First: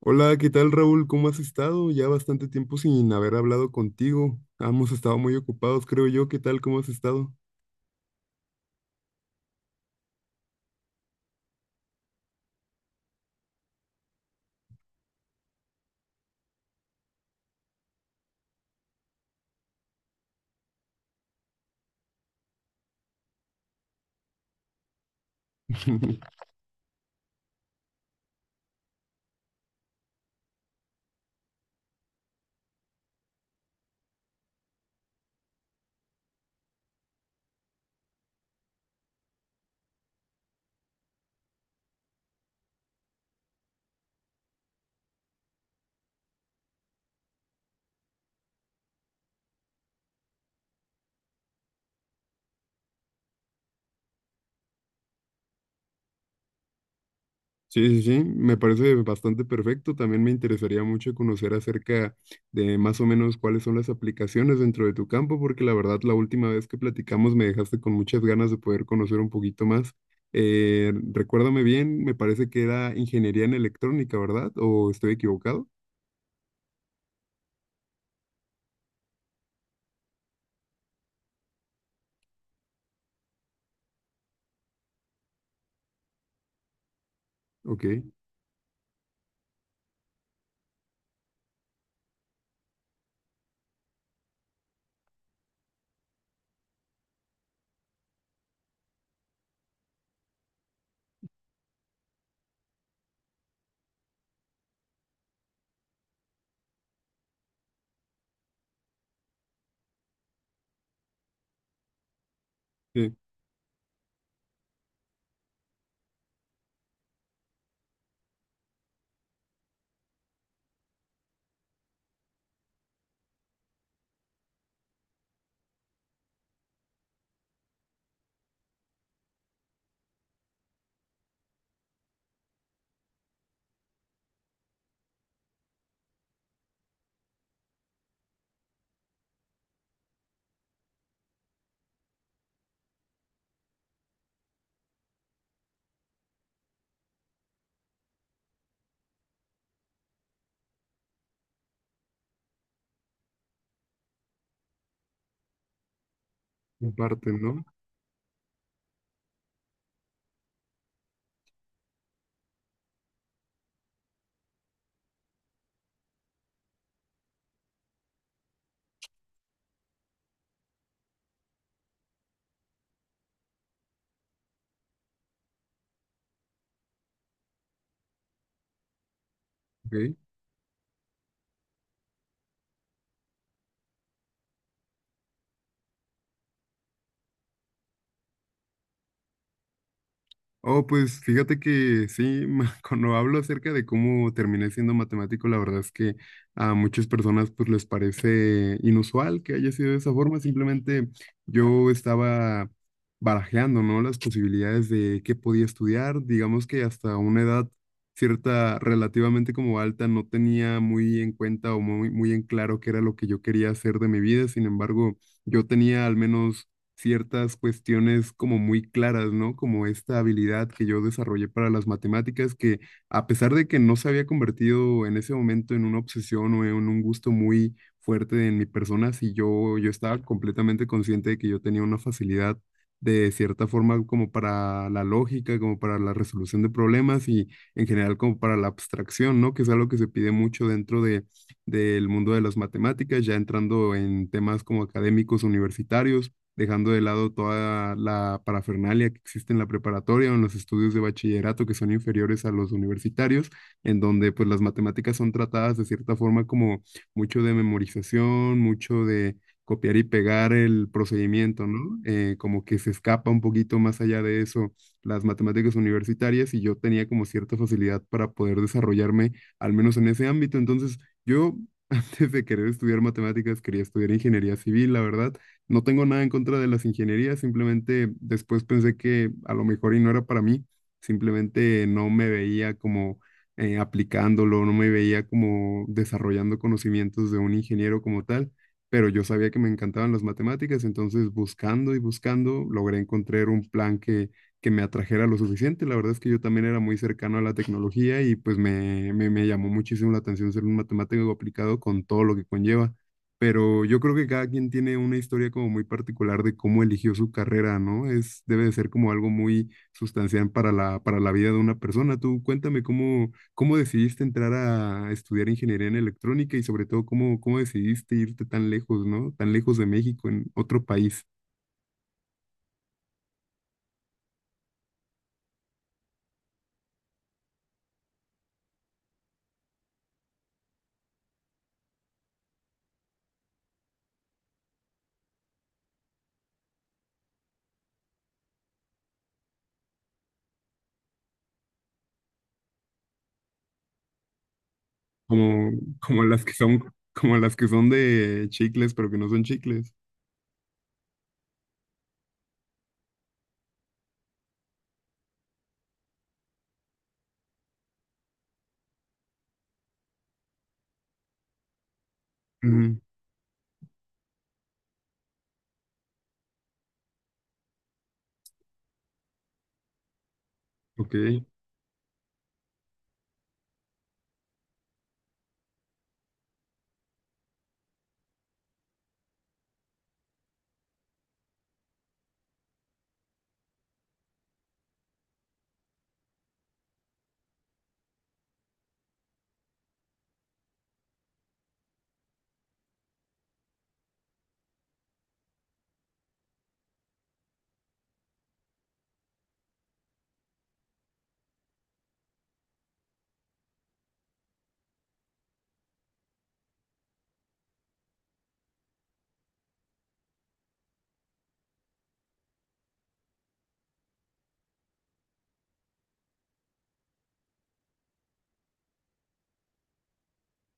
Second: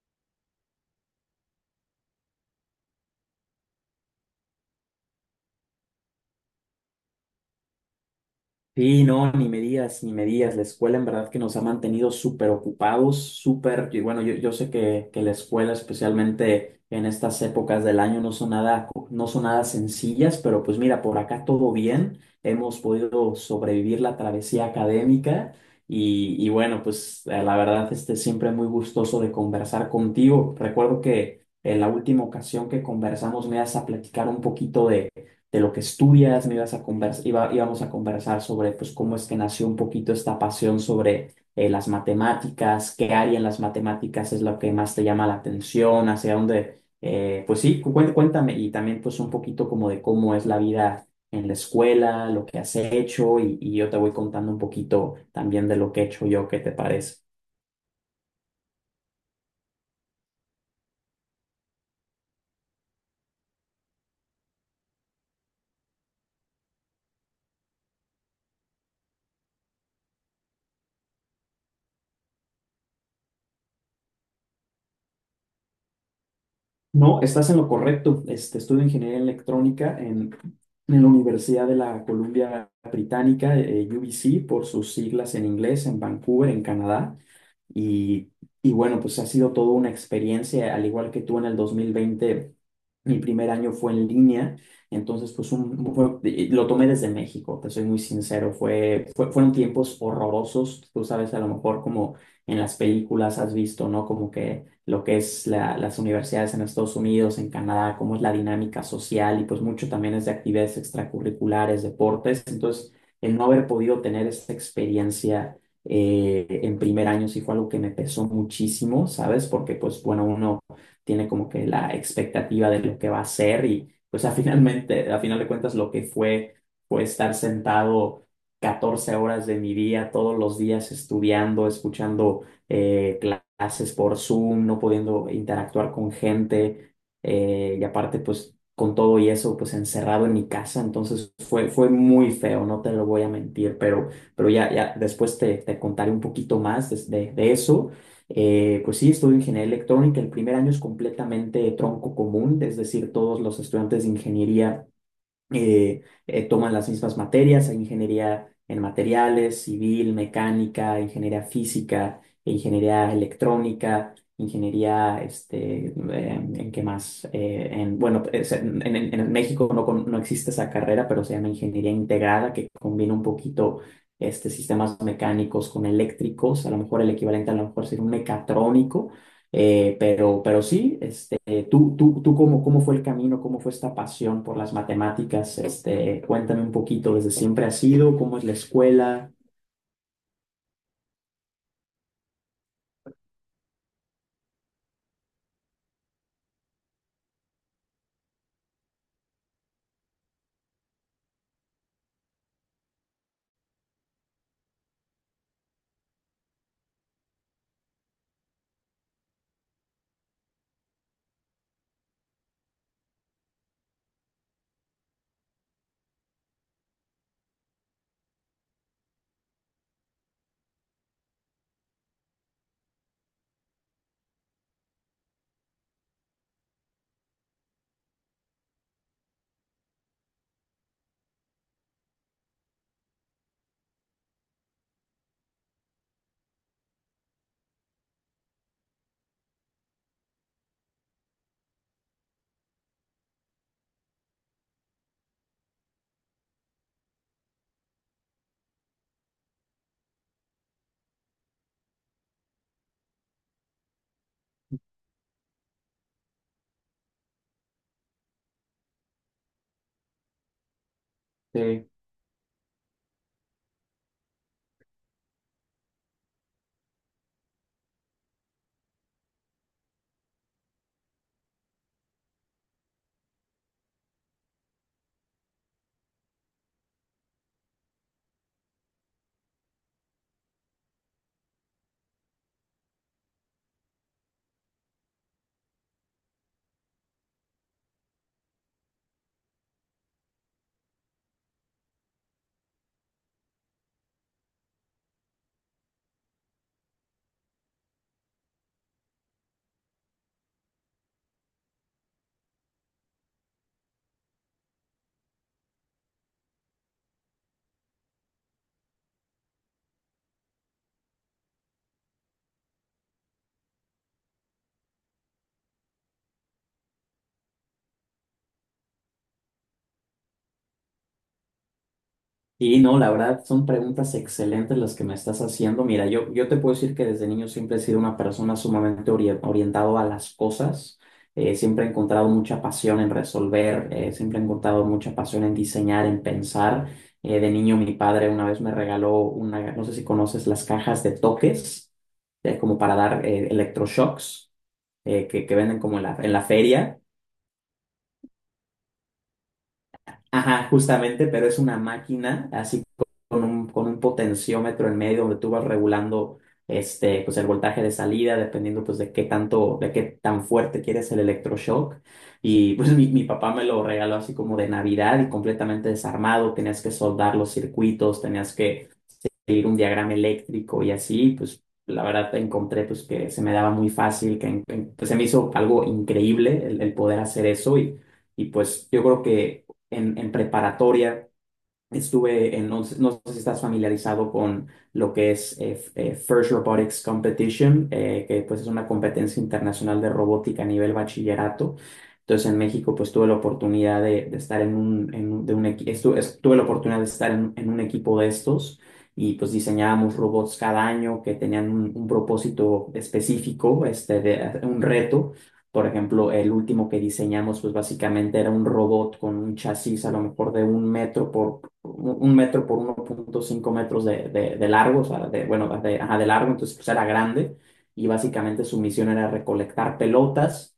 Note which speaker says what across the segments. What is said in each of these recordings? Speaker 1: Hola, ¿qué tal Raúl? ¿Cómo has estado? Ya bastante tiempo sin haber hablado contigo. Hemos estado muy ocupados, creo yo. ¿Qué tal? ¿Cómo has estado?
Speaker 2: Sí, no, ni me digas, ni me digas. La escuela en verdad que nos ha mantenido súper ocupados, súper, y bueno, yo sé que la escuela, especialmente en estas épocas del año, no son nada sencillas, pero pues mira, por acá todo bien. Hemos podido sobrevivir la travesía académica y bueno, pues la verdad, siempre muy gustoso de conversar contigo. Recuerdo que en la última ocasión que conversamos me ibas a platicar un poquito de lo que estudias, me ibas a convers- iba- íbamos a conversar sobre pues, cómo es que nació un poquito esta pasión sobre las matemáticas, qué área en las matemáticas es lo que más te llama la atención, hacia dónde, pues sí, cuéntame, y también pues un poquito como de cómo es la vida en la escuela, lo que has hecho y yo te voy contando un poquito también de lo que he hecho yo. ¿Qué te parece?
Speaker 1: Sí, sí, sí, me parece bastante perfecto. También me interesaría mucho conocer acerca de más o menos cuáles son las aplicaciones dentro de tu campo, porque la verdad la última vez que platicamos me dejaste con muchas ganas de poder conocer un poquito más. Recuérdame bien, me parece que era ingeniería en electrónica, ¿verdad? ¿O estoy equivocado?
Speaker 2: No, estás en lo correcto. Estudio ingeniería electrónica en la Universidad de la Columbia Británica, UBC, por sus siglas en inglés, en Vancouver, en Canadá.
Speaker 1: Ok,
Speaker 2: Y, y bueno, pues ha sido toda una experiencia. Al igual que tú, en el 2020 mi primer año fue en línea. Entonces pues lo tomé desde México, te soy muy sincero. Fue, fue- fueron tiempos horrorosos, tú sabes, a lo mejor como en las películas has visto, ¿no? Como que lo que es las universidades en Estados Unidos, en Canadá, cómo es la dinámica social y pues mucho también es de actividades extracurriculares, deportes. Entonces
Speaker 1: sí,
Speaker 2: el no haber podido tener esa experiencia en primer año sí fue algo que me pesó muchísimo, ¿sabes? Porque pues bueno, uno tiene como que la expectativa de lo que va a ser, y pues a finalmente, a final de cuentas, lo que fue, fue estar sentado 14 horas de mi día todos los días, estudiando, escuchando eh, clases por Zoom, no pudiendo interactuar con gente, y aparte pues con todo y eso pues encerrado en mi casa. Entonces fue muy feo, no te lo voy a mentir, pero ya, ya después te contaré un poquito más de eso. Pues sí, estudio ingeniería electrónica. El primer año es completamente tronco común, es decir, todos los estudiantes de ingeniería eh, toman las
Speaker 1: en
Speaker 2: mismas
Speaker 1: parte, ¿no?
Speaker 2: materias. Hay ingeniería en materiales, civil, mecánica, ingeniería física, ingeniería electrónica, ingeniería, ¿en qué más? Bueno, en México no, no existe esa carrera, pero se llama ingeniería integrada, que combina un poquito sistemas mecánicos con eléctricos. A lo mejor el equivalente a lo mejor sería un mecatrónico.
Speaker 1: Ok.
Speaker 2: Pero sí, tú, cómo fue el camino, cómo fue esta pasión por las matemáticas? Cuéntame un poquito. ¿Desde siempre ha sido? ¿Cómo es la escuela?
Speaker 1: Oh, pues fíjate que sí, cuando hablo acerca de cómo terminé siendo matemático, la verdad es que a muchas personas pues les parece inusual que haya sido de esa forma. Simplemente yo estaba barajeando, ¿no? Las posibilidades de qué podía estudiar. Digamos que hasta una edad cierta, relativamente como alta, no tenía muy en cuenta o muy en claro qué era lo que yo quería hacer de mi vida. Sin embargo, yo tenía al menos ciertas cuestiones como muy claras, ¿no? Como esta habilidad que yo desarrollé para las matemáticas, que a pesar de que no se había convertido en ese momento en una obsesión o en un gusto muy fuerte en mi persona, sí yo estaba completamente consciente de que yo tenía una facilidad de cierta forma como para la lógica, como para la resolución de problemas y en general como para la abstracción, ¿no? Que es algo que se pide mucho del mundo de las matemáticas, ya entrando en temas como académicos universitarios, dejando de lado toda la parafernalia que existe en la preparatoria o en los estudios de bachillerato que son inferiores a los universitarios, en donde pues las matemáticas son tratadas de cierta forma como mucho de memorización, mucho de copiar y pegar el procedimiento, ¿no? Como que se escapa un poquito más allá de eso las matemáticas universitarias y yo tenía como cierta facilidad para poder desarrollarme, al menos en ese ámbito. Entonces, yo antes de querer estudiar matemáticas, quería estudiar ingeniería civil, la verdad, no tengo nada en contra de las ingenierías, simplemente después pensé que a lo mejor y no era para mí, simplemente no me veía como aplicándolo, no me veía como desarrollando conocimientos de un ingeniero como tal, pero yo sabía que me encantaban las matemáticas, entonces buscando y buscando logré encontrar un plan que me atrajera lo suficiente. La verdad es que yo también era muy cercano a la tecnología y pues me llamó muchísimo la atención ser un matemático aplicado con todo lo que conlleva. Pero yo creo que cada quien tiene una historia como muy particular de cómo eligió su carrera, ¿no? Es, debe de ser como algo muy sustancial para para la vida de una persona. Tú cuéntame cómo, cómo decidiste entrar a estudiar ingeniería en electrónica y sobre todo cómo, cómo decidiste irte tan lejos, ¿no? Tan lejos de México, en otro país.
Speaker 2: Y no, la verdad son preguntas excelentes las que me estás haciendo. Mira, yo te puedo decir que desde niño siempre he sido una persona sumamente orientado a las cosas. Siempre he encontrado mucha pasión en resolver, siempre he encontrado mucha pasión en diseñar, en pensar. De niño mi padre una vez me regaló una, no sé si conoces, las cajas de toques, como para dar electroshocks, que
Speaker 1: Como,
Speaker 2: venden como en la,
Speaker 1: como
Speaker 2: en la
Speaker 1: las que son,
Speaker 2: feria.
Speaker 1: como las que son de chicles, pero que no son chicles.
Speaker 2: Ajá, justamente. Pero es una máquina así con un potenciómetro en medio donde tú vas regulando pues el voltaje de salida, dependiendo pues de qué tanto, de qué tan fuerte quieres el electroshock. Y pues
Speaker 1: Ujú.
Speaker 2: mi papá me lo regaló así como de Navidad y completamente desarmado. Tenías que soldar los circuitos, tenías que seguir un diagrama eléctrico y
Speaker 1: Ok,
Speaker 2: así. Pues la verdad encontré pues que se me daba muy fácil, pues, se me hizo algo increíble el poder hacer eso. Y pues yo creo que en preparatoria. No, no sé si estás familiarizado con lo que es FIRST Robotics Competition, que pues es una competencia internacional de robótica a nivel bachillerato. Entonces en México pues tuve la oportunidad de estar en un- de un equi- estu- es- tuve la oportunidad de estar en un equipo de estos, y pues diseñábamos robots cada año que tenían un propósito específico, un reto. Por ejemplo, el último que diseñamos, pues básicamente era un robot con un chasis a lo mejor de un metro por 1.5 metros de largo, o sea, bueno, ajá, de largo. Entonces pues era grande, y básicamente su misión era recolectar pelotas,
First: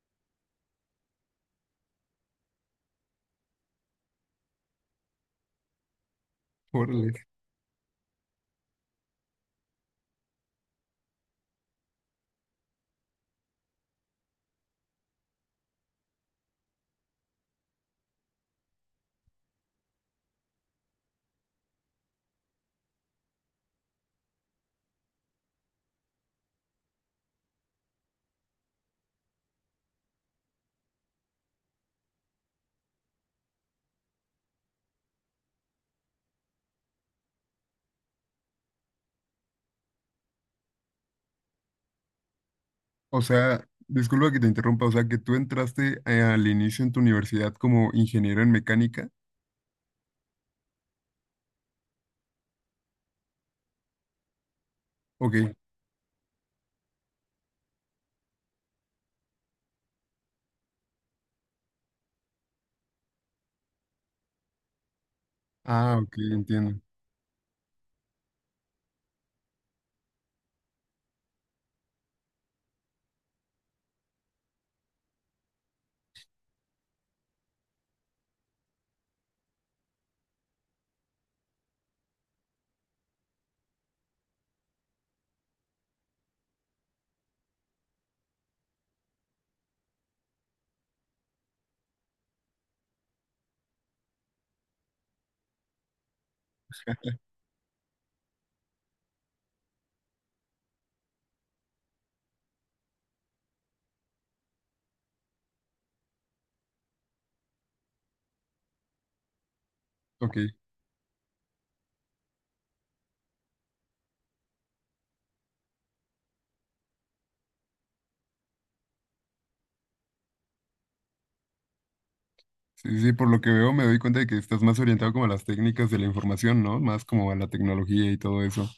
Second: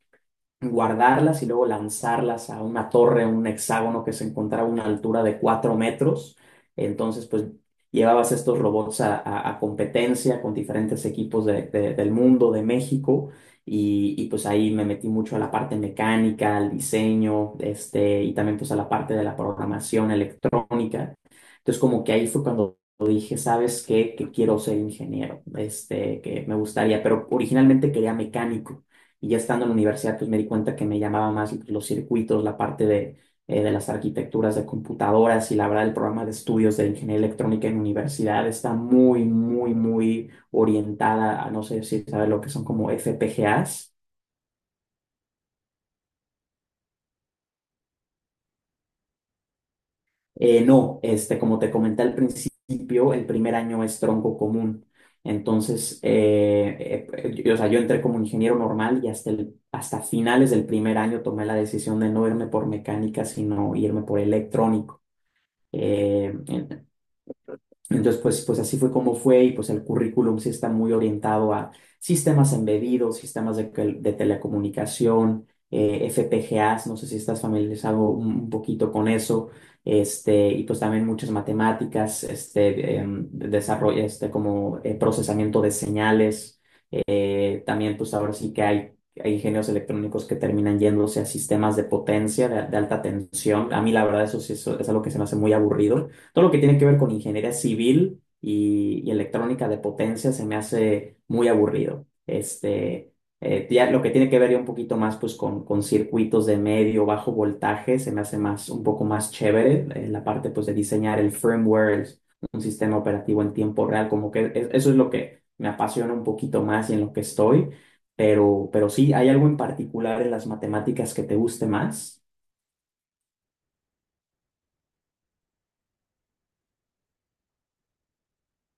Speaker 2: guardarlas y luego lanzarlas a una torre, un hexágono que se encontraba a una altura de 4 metros.
Speaker 1: órale.
Speaker 2: Entonces, pues llevabas estos robots a competencia con diferentes equipos del mundo, de México, pues ahí me metí mucho a la parte mecánica, al diseño, y también pues a la parte de la programación electrónica. Entonces, como que ahí fue cuando dije, ¿sabes qué? Que quiero ser ingeniero, que me gustaría, pero originalmente quería mecánico. Y ya estando en la universidad, pues me di cuenta que me llamaba más los circuitos, la parte de las arquitecturas de computadoras, y la verdad el programa de estudios de ingeniería electrónica en la universidad está muy, muy, muy orientada a, no sé si sabes lo que son, como
Speaker 1: O sea,
Speaker 2: FPGAs.
Speaker 1: disculpa que te interrumpa, o sea, que tú entraste al inicio en tu universidad como ingeniero en mecánica.
Speaker 2: No, como te comenté al principio, el primer año es tronco común.
Speaker 1: Ok.
Speaker 2: Entonces, yo, o sea, yo entré como ingeniero normal, y hasta, hasta finales del primer año tomé la decisión de no irme por mecánica, sino irme por electrónico.
Speaker 1: Ah, ok,
Speaker 2: Eh,
Speaker 1: entiendo.
Speaker 2: entonces, pues así fue como fue, y pues el currículum sí está muy orientado a sistemas embebidos, sistemas de telecomunicación, FPGAs, no sé si estás familiarizado un poquito con eso, y pues también muchas matemáticas, desarrollo, como procesamiento de señales. También, pues ahora sí que hay ingenios electrónicos que terminan yéndose a sistemas de potencia, de alta tensión. A mí, la verdad, eso sí, eso es algo que se me hace muy aburrido. Todo lo que tiene que ver con ingeniería civil y electrónica de potencia se me hace muy aburrido. Ya lo que tiene que ver ya un poquito más, pues, con circuitos de medio, bajo voltaje, se me hace más, un poco más chévere. La
Speaker 1: Ok.
Speaker 2: parte, pues, de diseñar el firmware, un sistema operativo en tiempo real, como que eso es lo que me apasiona un poquito más y en lo que estoy. Pero sí, ¿hay algo en particular en las matemáticas que te guste más?
Speaker 1: Sí, sí, por lo que veo me doy cuenta de que estás más orientado como a las técnicas de la información, ¿no? Más como a la tecnología y todo eso.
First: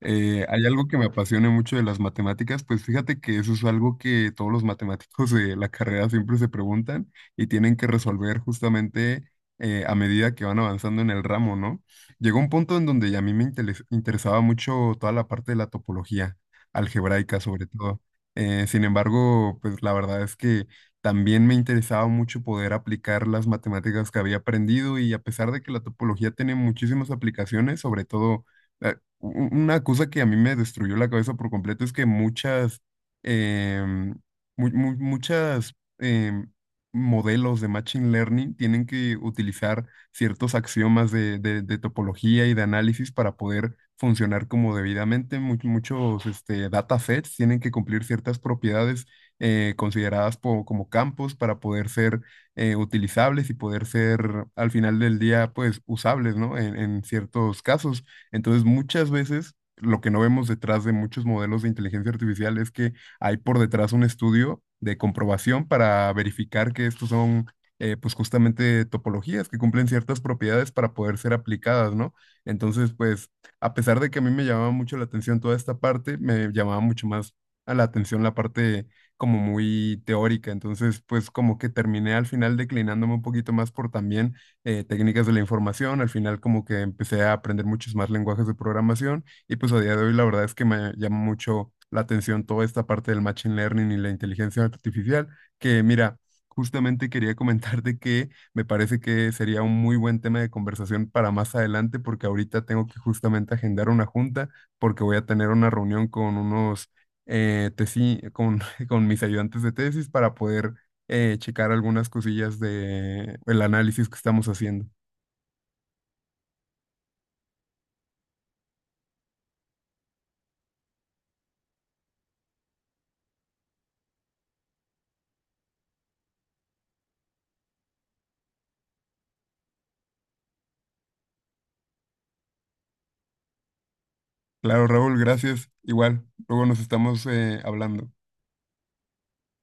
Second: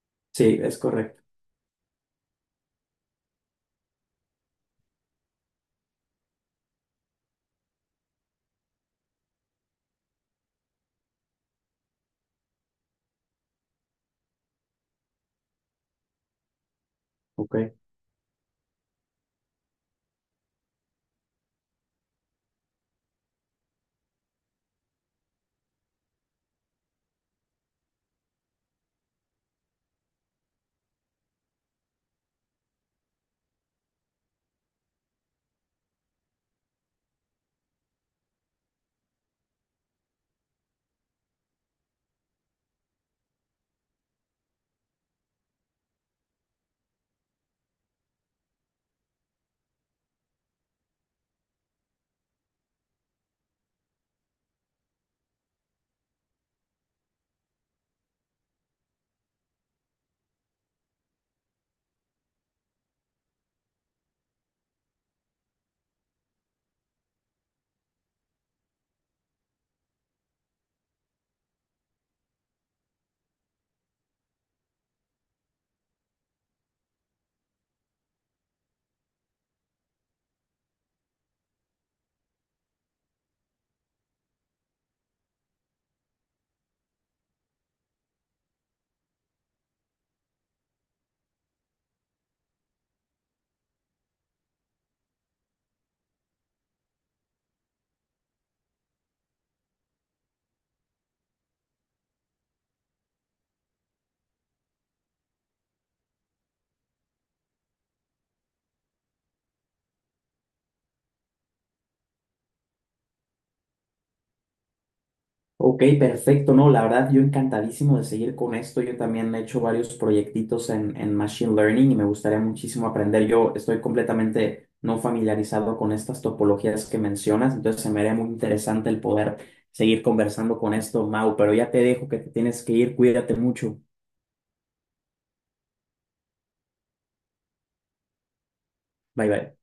Speaker 2: Sí,
Speaker 1: Hay
Speaker 2: es
Speaker 1: algo que me
Speaker 2: correcto.
Speaker 1: apasiona mucho de las matemáticas, pues fíjate que eso es algo que todos los matemáticos de la carrera siempre se preguntan y tienen que resolver justamente a medida que van avanzando en el ramo, ¿no? Llegó un punto en donde ya a mí me interesaba mucho toda la parte de la topología algebraica sobre
Speaker 2: Ok.
Speaker 1: todo. Sin embargo, pues la verdad es que también me interesaba mucho poder aplicar las matemáticas que había aprendido y a pesar de que la topología tiene muchísimas aplicaciones, sobre todo... eh, u- una cosa que a mí me destruyó la cabeza por completo es que em, muchas em, modelos de Machine Learning tienen que utilizar ciertos axiomas de topología y de análisis para poder funcionar como debidamente. Muchos este, datasets tienen que cumplir ciertas propiedades consideradas como campos para poder ser utilizables y poder ser al final del día pues usables, ¿no? En ciertos casos. Entonces, muchas veces lo que no vemos detrás de muchos modelos de inteligencia artificial es que hay por detrás un estudio de comprobación para verificar que estos son, pues justamente topologías que cumplen ciertas propiedades para poder ser aplicadas, ¿no? Entonces, pues, a pesar de que a mí me llamaba mucho la atención toda esta parte, me llamaba mucho más a la atención la parte como muy teórica. Entonces, pues como que terminé al final declinándome un poquito más por también técnicas de la información. Al final como que empecé a aprender muchos más lenguajes de programación y pues a día de hoy la verdad es que me llama mucho la atención toda esta parte del machine learning y la inteligencia artificial, que mira, justamente quería comentarte que me parece que sería un muy buen tema de conversación para más adelante porque ahorita tengo que justamente agendar una junta porque voy a tener una reunión con unos eh, tesi- con, con mis ayudantes de tesis para poder checar algunas cosillas de el análisis que estamos haciendo.
Speaker 2: Ok, perfecto. No, la verdad, yo encantadísimo de seguir con esto. Yo también he hecho varios proyectitos en Machine Learning y me gustaría muchísimo aprender. Yo estoy completamente no familiarizado con estas topologías que mencionas, entonces se me haría muy interesante el poder seguir conversando con esto, Mau, pero ya te dejo que te tienes que ir. Cuídate mucho.
Speaker 1: Claro, Raúl, gracias. Igual, luego nos estamos hablando.
Speaker 2: Bye, bye.